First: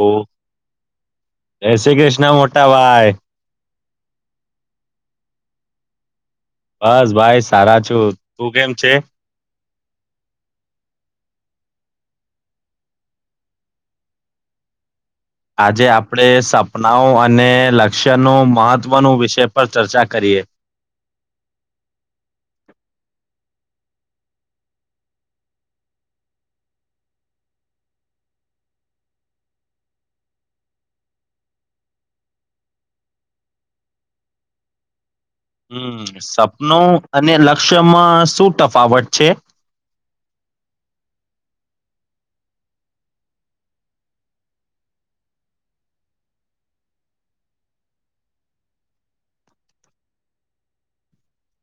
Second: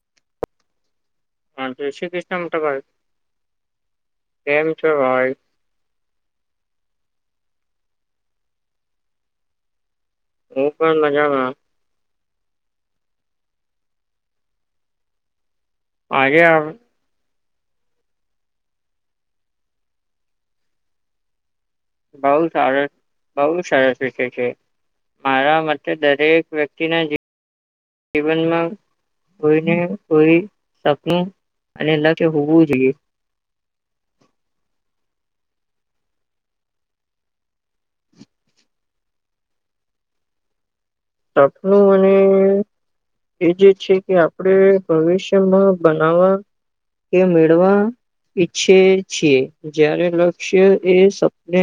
હમ. હા જય એસે શ્રી કૃષ્ણ મોટા મોટાભાઈ ભાઇ કેમ છો ભાઈ બસ ભાઈ સારા છું તું કેમ છે હું પણ મજામાં આજે આપણે આજે આપ સપનાઓ અને લક્ષ્યનું મહત્વનું વિષય પર ચર્ચા કરીએ બહુ સારો બહુ સરસ વિષય છે મારા મતે દરેક વ્યક્તિના જીવનમાં કોઈને કોઈ સપનું અને લક્ષ્ય હોવું જોઈએ હમ સપનું અને લક્ષ્યમાં શું તફાવત છે સપનું અને એ જે છે કે આપણે ભવિષ્યમાં બનાવવા કે મેળવા ઈચ્છે છીએ જ્યારે લક્ષ્ય એ સપને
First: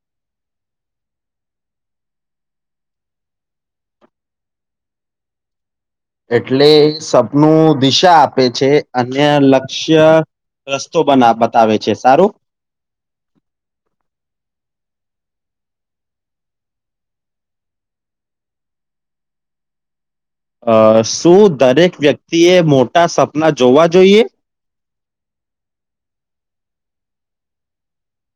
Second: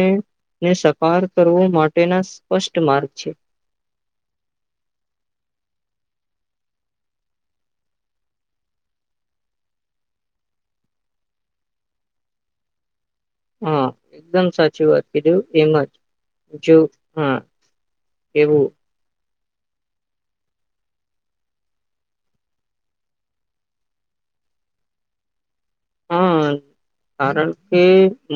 ને સકાર કરવો માટેના સ્પષ્ટ માર્ગ છે એટલે સપનું દિશા આપે છે અને લક્ષ્ય રસ્તો બના બતાવે છે સારું હા એકદમ સાચી વાત કીધું એમ જ જો હા એવું અ શું દરેક વ્યક્તિએ મોટા સપના જોવા જોઈએ હા કારણ કે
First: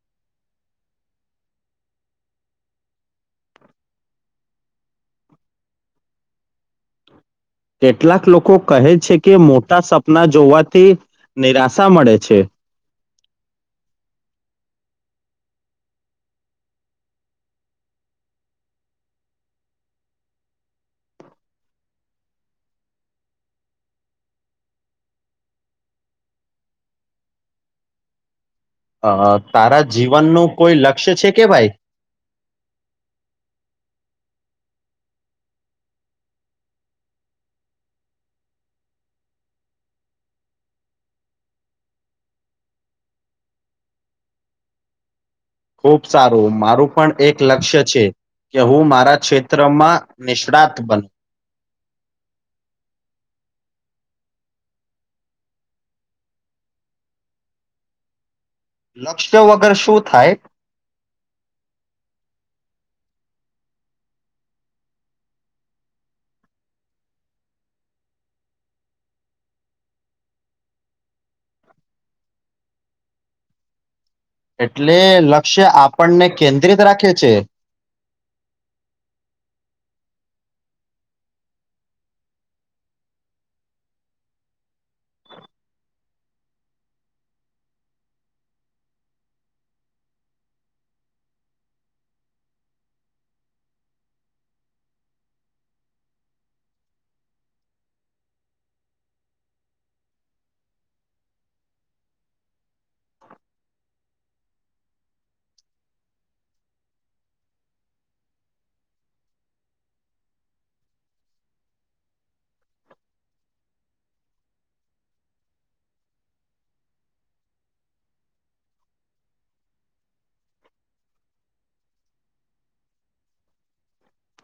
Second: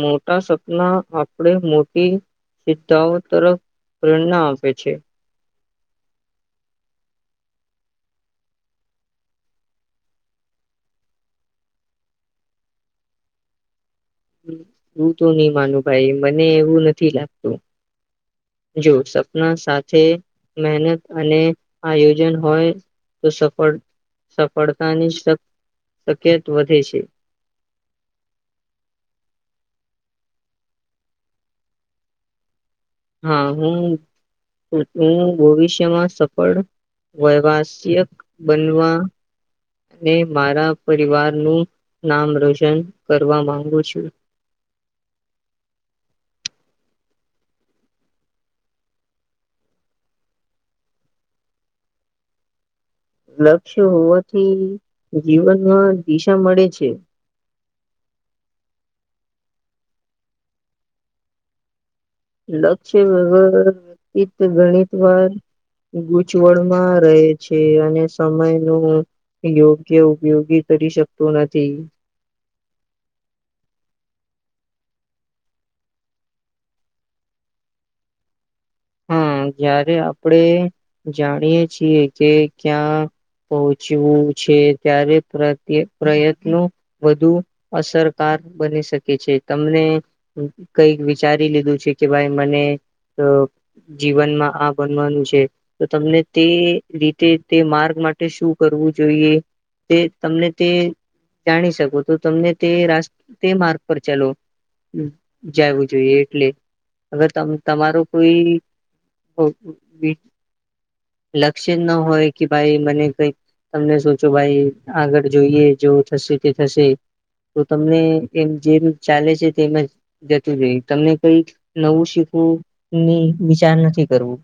મોટા સપના આપણે મોટી સિદ્ધાઓ તરફ પ્રેરણા આપે છે કેટલાક લોકો કહે છે કે મોટા સપના જોવાથી નિરાશા મળે છે તું તો નહી માનું ભાઈ મને એવું નથી લાગતું જો સપના સાથે મહેનત અને આયોજન હોય તો સફળ સફળતાની શક શક્યત વધે છે અ તારા જીવનનું કોઈ લક્ષ્ય છે કે ભાઈ હા હું હું ભવિષ્યમાં સફળ વ્યવસાયિક બનવા મેં મારા પરિવારનું નામ રોશન કરવા માંગુ છું. ખુબ સારું મારું પણ એક લક્ષ્ય છે કે હું મારા ક્ષેત્રમાં નિષ્ણાત બનું લક્ષ્ય હોવાથી જીવનમાં દિશા મળે છે. લક્ષ્ય વગર શું થાય લક્ષ્ય વગર વ્યક્તિ ગણિત વાર ગૂચવળમાં રહે છે અને સમય નું યોગ્ય ઉપયોગી કરી શકતું નથી. એટલે લક્ષ્ય આપણને કેન્દ્રિત રાખે છે હા જ્યારે આપણે જાણીએ છીએ કે ક્યાં પહોંચવું છે ત્યારે પ્રત્ય પ્રયત્નો વધુ અસરકાર બની શકે છે તમને કઈક વિચારી લીધું છે કે ભાઈ મને અ જીવનમાં આ બનવાનું છે તો તમને તે રીતે તે માર્ગ માટે શું કરવું જોઈએ તે તમને તે જાણી શકો તો તમને તે રાસ તે માર્ગ પર ચાલો જવું જોઈએ એટલે અગર તમ તમારો કોઈ લક્ષ્ય જ ન હોય કે ભાઈ મને કઈક તમને સોચો ભાઈ આગળ જોઈએ જો થશે તે થશે તો તમને એમ જેમ ચાલે છે તેમ જ જતું રહી તમને કઈ નવું શીખવું ની વિચાર નથી કરવું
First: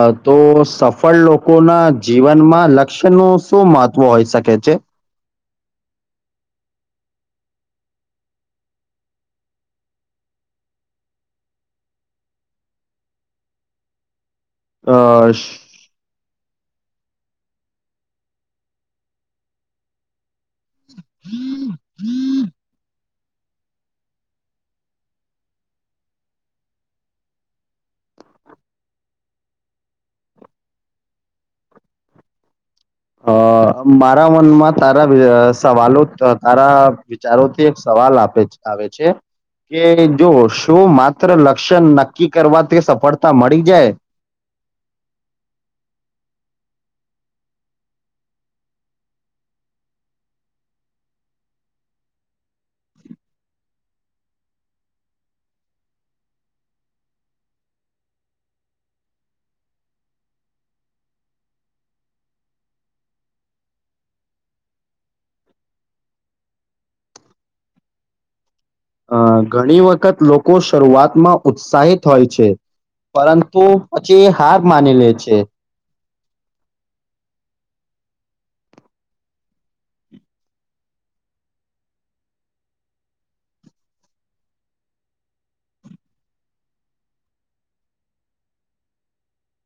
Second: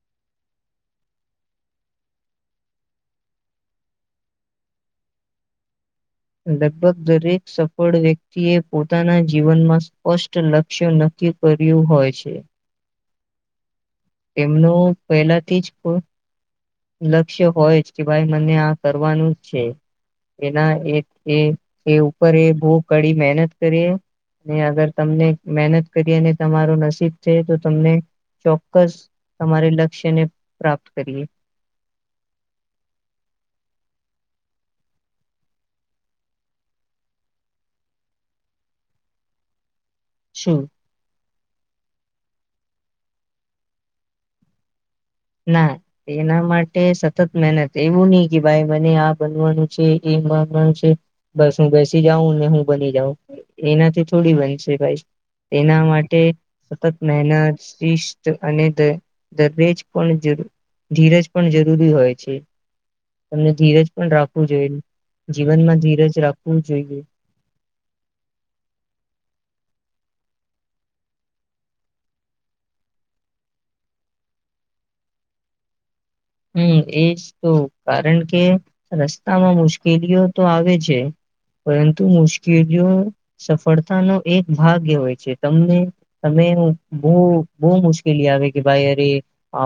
અ તો સફળ લોકોના જીવનમાં લક્ષ્યનું શું મહત્વ હોઈ શકે છે લગભગ દરેક સફળ વ્યક્તિ એ પોતાના જીવનમાં સ્પષ્ટ લક્ષ્ય નક્કી કર્યું હોય છે તેમનું અ પહેલાથી જ લક્ષ્ય હોય જ કે ભાઈ મને આ કરવાનું છે એના એ એ એ ઉપર એ બહુ કડી મહેનત કરીએ ને અગર તમને મહેનત કરી અને તમારું નસીબ છે તો તમને ચોક્કસ તમારે લક્ષ્યને પ્રાપ્ત કરીએ અ મારા મનમાં તારા વિ- સવાલો તારા વિચારોથી એક સવાલ આપે આવે છે કે જો શું શું માત્ર લક્ષ્ય નક્કી કરવાથી સફળતા મળી જાય ના એના માટે સતત મહેનત એવું નહી કે ભાઈ મને આ બનવાનું છે એ બનવાનું છે બસ હું બેસી જાઉં ને હું બની જાઉં એનાથી થોડી બનશે ભાઈ તેના માટે સતત મહેનત શિસ્ત અને દરેજ પણ જરૂર ધીરજ પણ જરૂરી હોય છે તમને ધીરજ પણ રાખવું જોઈએ. જીવનમાં ધીરજ રાખવું જોઈએ અ ઘણી વખત લોકો શરૂઆતમાં ઉત્સાહિત હોય છે પરંતુ પછી હાર માની લે છે હમ એજ તો કારણ કે રસ્તામાં મુશ્કેલીઓ તો આવે છે પરંતુ મુશ્કેલીઓ સફળતાનો એક ભાગ્ય હોય છે તમને તમે બહુ બહુ મુશ્કેલી આવે કે ભાઈ અરે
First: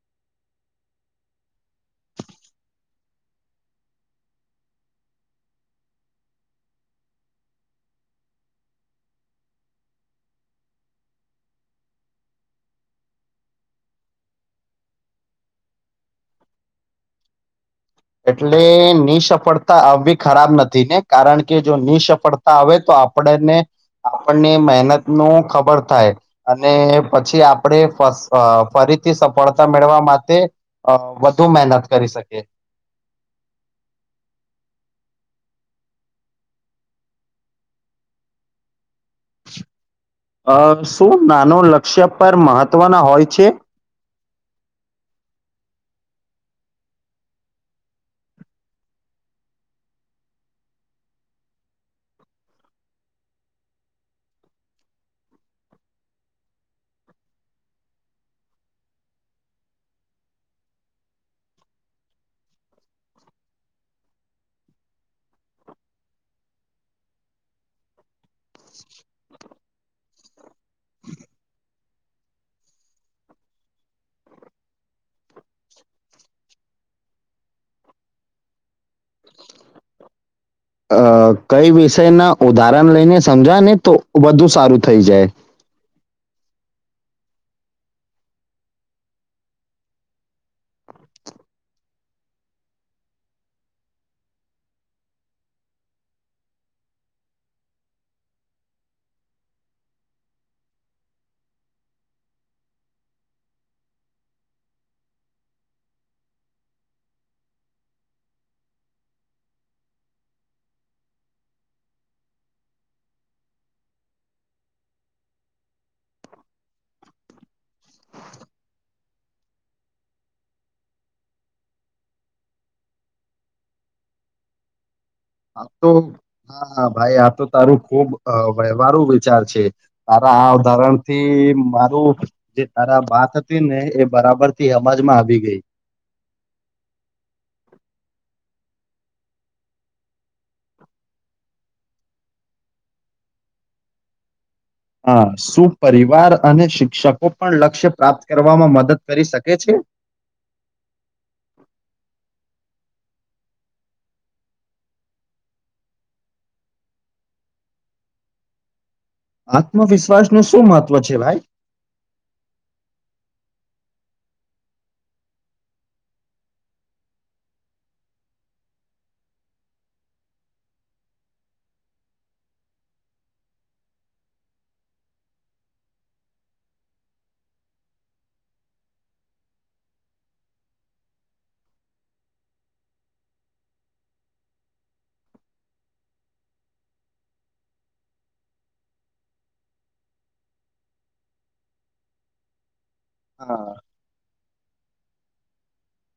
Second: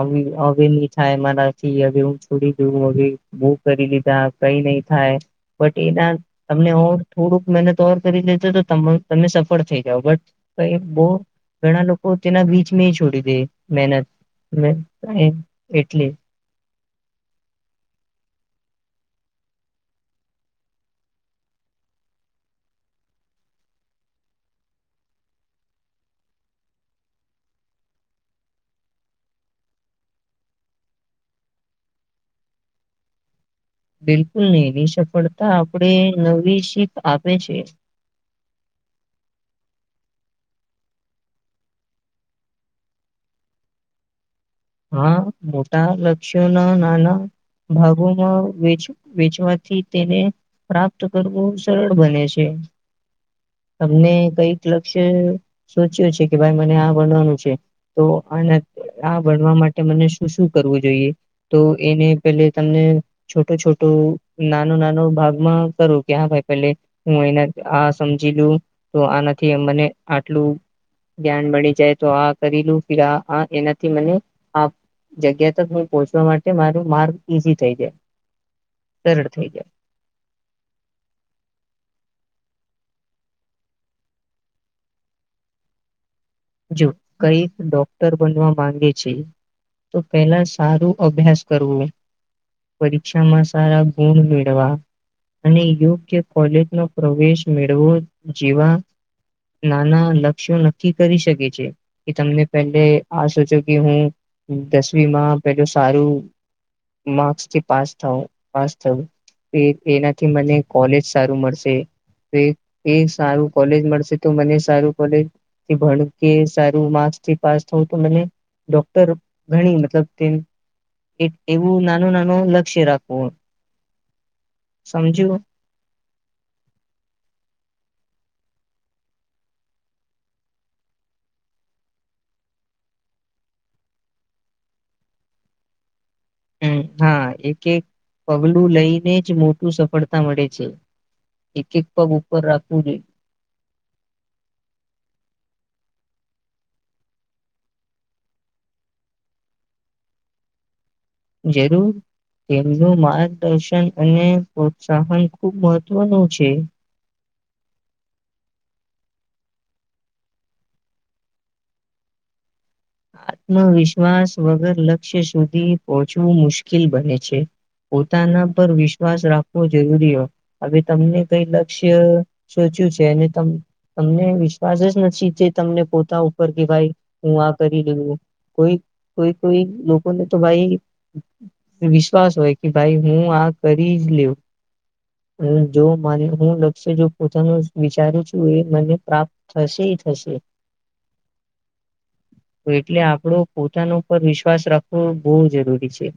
આવી હવે નહી થાય મારાથી હવે હું છોડી દઉં હવે બહુ કરી લીધા કઈ નહી થાય બટ એના તમને ઓર થોડુંક મહેનત ઓર કરી લેજો તો તમ તમે સફળ થઈ જાઓ બટ એ બહુ ઘણા લોકો તેના બીચમાં છોડી દે મહેનત એટલે એટલે નિસફળતા આવવી ખરાબ નથી ને કારણ કે જો નિસફળતા આવે તો આપણને આપણને મહેનત નું ખબર થાય અને પછી આપણે ફસ અ, ફરીથી સફળતા મેળવવા માટે અ વધુ મહેનત કરી શકે બિલકુલ નહી એની સફળતા આપણે નવી શીખ આપે છે અ શું નાનું લક્ષ્ય પર મહત્વના હોય છે હા મોટા લક્ષ્યોના નાના ભાગોમાં વેચ વેચવાથી તેને પ્રાપ્ત કરવું સરળ બને છે તમને કઈક લક્ષ્ય સોચ્યો છે કે ભાઈ મને આ બનવાનું છે તો આના આ બનવા માટે મને શું શું કરવું જોઈએ તો એને પેલે તમને છોટો છોટો નાનો નાનો ભાગમાં કરો કે હા ભાઈ પેલે હું એને આ સમજી લઉ તો આનાથી મને આટલું જ્ઞાન મળી જાય તો આ કરી લઉ ફિર આ આ એનાથી મને આ જગ્યા તક હું પહોંચવા માટે મારો માર્ગ ઈઝી થઈ જાય સરળ થઈ જાય અ, કઈ વિષયના ઉદાહરણ લઈને સમજાવે ને તો વધુ સારું થઈ જાય જો કઈ ડોક્ટર બનવા માંગે છે તો પેલા સારું અભ્યાસ કરવું પરીક્ષામાં સારા ગુણ મેળવા અને યોગ્ય કોલેજનો પ્રવેશ મેળવો જેવા નાના લક્ષ્યો નક્કી કરી શકે છે કે તમને પેલે આ સોચો કે હું દસવીમાં પેલું સારું માર્ક્સથી પાસ થાવ પાસ થવું એ એનાથી મને કોલેજ સારું મળશે તો એ એ સારું કોલેજ મળશે તો મને સારું કોલેજ થી ભણ કે સારું માર્ક્સથી પાસ થવું તો મને ડોક્ટર ઘણી મતલબ તેમ એક એવું નાનું નાનું લક્ષ્ય રાખવું સમજ્યું આ તો હા હા ભાઈ આ તો તારું ખૂબ અ, વ્યવહારુ વિચાર છે તારા આ ઉદાહરણથી મારું જે તારા વાત હતી ને એ બરાબરથી સમજમાં આવી ગઈ હમ હા એક એક પગલું લઈને જ મોટું સફળતા મળે છે એક એક પગ ઉપર રાખવું હા શું પરિવાર અને શિક્ષકો પણ લક્ષ્ય પ્રાપ્ત કરવામાં મદદ કરી શકે છે જોઈએ જરૂર તેમનું માર્ગદર્શન અને પ્રોત્સાહન ખૂબ મહત્વનું છે આત્મવિશ્વાસનું શું મહત્વ છે ભાઈ આત્મવિશ્વાસ વગર લક્ષ્ય સુધી પહોંચવું મુશ્કેલ બને છે. પોતાના પર વિશ્વાસ રાખવો જરૂરી હો હવે તમને કઈ લક્ષ્ય સોચ્યું છે અને તમ તમને વિશ્વાસ જ નથી તે તમને પોતા ઉપર કે ભાઈ હું આ કરી લેવું કોઈ કોઈ કોઈ લોકોને તો ભાઈ વિશ્વાસ હોય કે ભાઈ હું આ કરી જ લેવ હું જો મને હું લક્ષ્ય જો પોતાનું વિચારું છું એ મને પ્રાપ્ત થશે થશે તો એટલે આપણો હા પોતાનો પર વિશ્વાસ રાખવો બહુ જરૂરી છે.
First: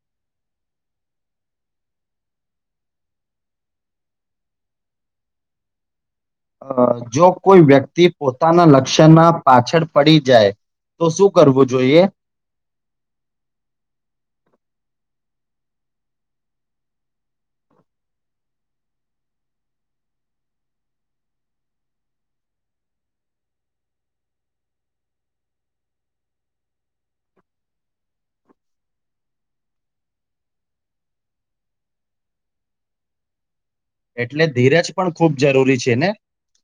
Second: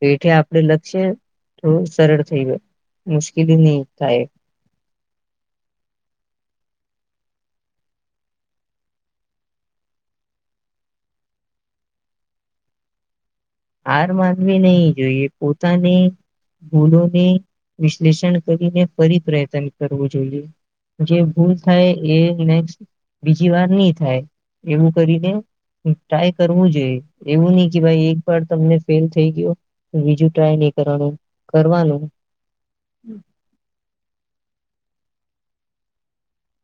તો એથી આપડે લક્ષ્ય થોડું સરળ થઈ ગયું. મુશ્કેલી નહી થાય અ, જો કોઈ વ્યક્તિ પોતાના લક્ષ્યના પાછળ પડી જાય તો શું કરવું જોઈએ હાર માનવી નહી જોઈએ પોતાની ભૂલોને વિશ્લેષણ કરીને ફરી પ્રયત્ન કરવું જોઈએ. જે ભૂલ થાય એ નેક્સ્ટ બીજી વાર નહી થાય એવું કરીને ટ્રાય કરવું જોઈએ એવું નહી કે ભાઈ એક વાર તમને ફેલ થઈ ગયો બીજું ટ્રાય નહી કરવાનું કરવાનું એટલે ધીરજ પણ ખૂબ જરૂરી છે ને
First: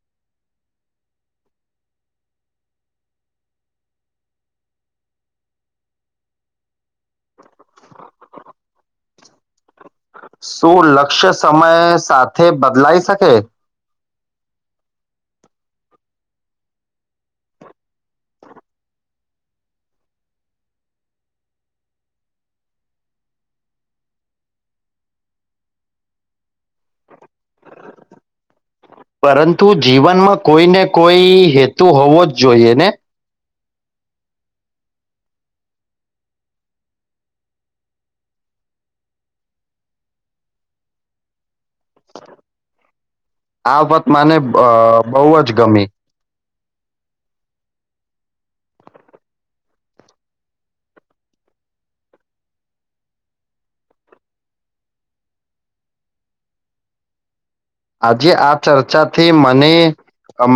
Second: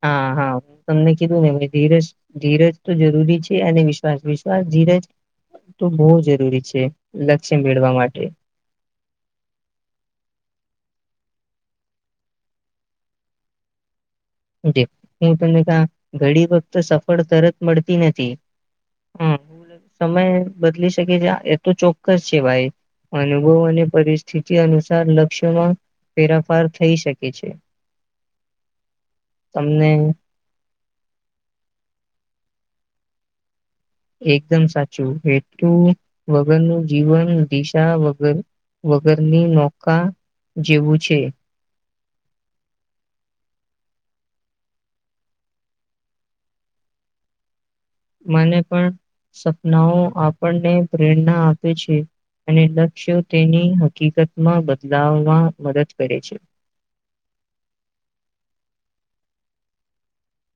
હા હા તમને કીધું ને ધીરજ ધીરજ તો જરૂરી છે અને વિશ્વાસ વિશ્વાસ ધીરજ તો બહુ જરૂરી છે લક્ષ્ય મેળવા માટે શું લક્ષ્ય સમય સાથે બદલાઈ શકે જે હું તમને ક ઘડી વખત સફળ તરત મળતી નથી હ સમય બદલી શકે છે એ તો ચોક્કસ છે ભાઈ અનુભવ અને પરિસ્થિતિ અનુસાર લક્ષ્યમાં ફેરાફાર થઈ શકે છે પરંતુ તમને જીવનમાં કોઈને કોઈ હેતુ હોવો જ જોઈએ ને એકદમ સાચું એટલું વગરનું જીવન દિશા વગર વગરની નૌકા જેવું છે આ વાત મને અ બહુ જ ગમી મને પણ સપનાઓ આપણને પ્રેરણા આપે છે. અને લક્ષ્યો તેની હકીકતમાં બદલાવમાં મદદ કરે છે. આજે આ ચર્ચાથી મને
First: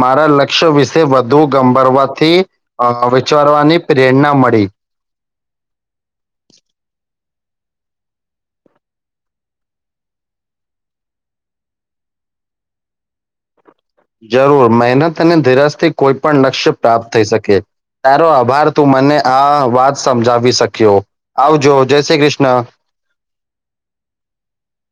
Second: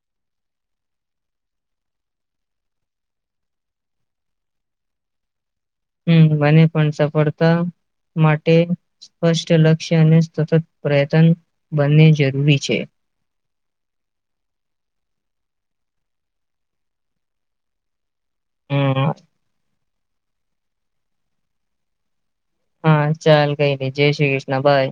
મારા લક્ષ્ય વિશે વધુ ગંભરવાથી અ વિચારવાની પ્રેરણા મળી હમ મને પણ સફળતા માટે સ્પષ્ટ લક્ષ્ય અને સતત પ્રયત્ન બંને જરૂરી છે. જરૂર મહેનત અને ધીરજથી કોઈ પણ લક્ષ્ય પ્રાપ્ત થઈ શકે તારો આભાર તું હમ મને આ વાત સમજાવી શક્યો આવજો જય શ્રી કૃષ્ણ હા ચાલ કઈ નઈ જય શ્રી કૃષ્ણ બાય.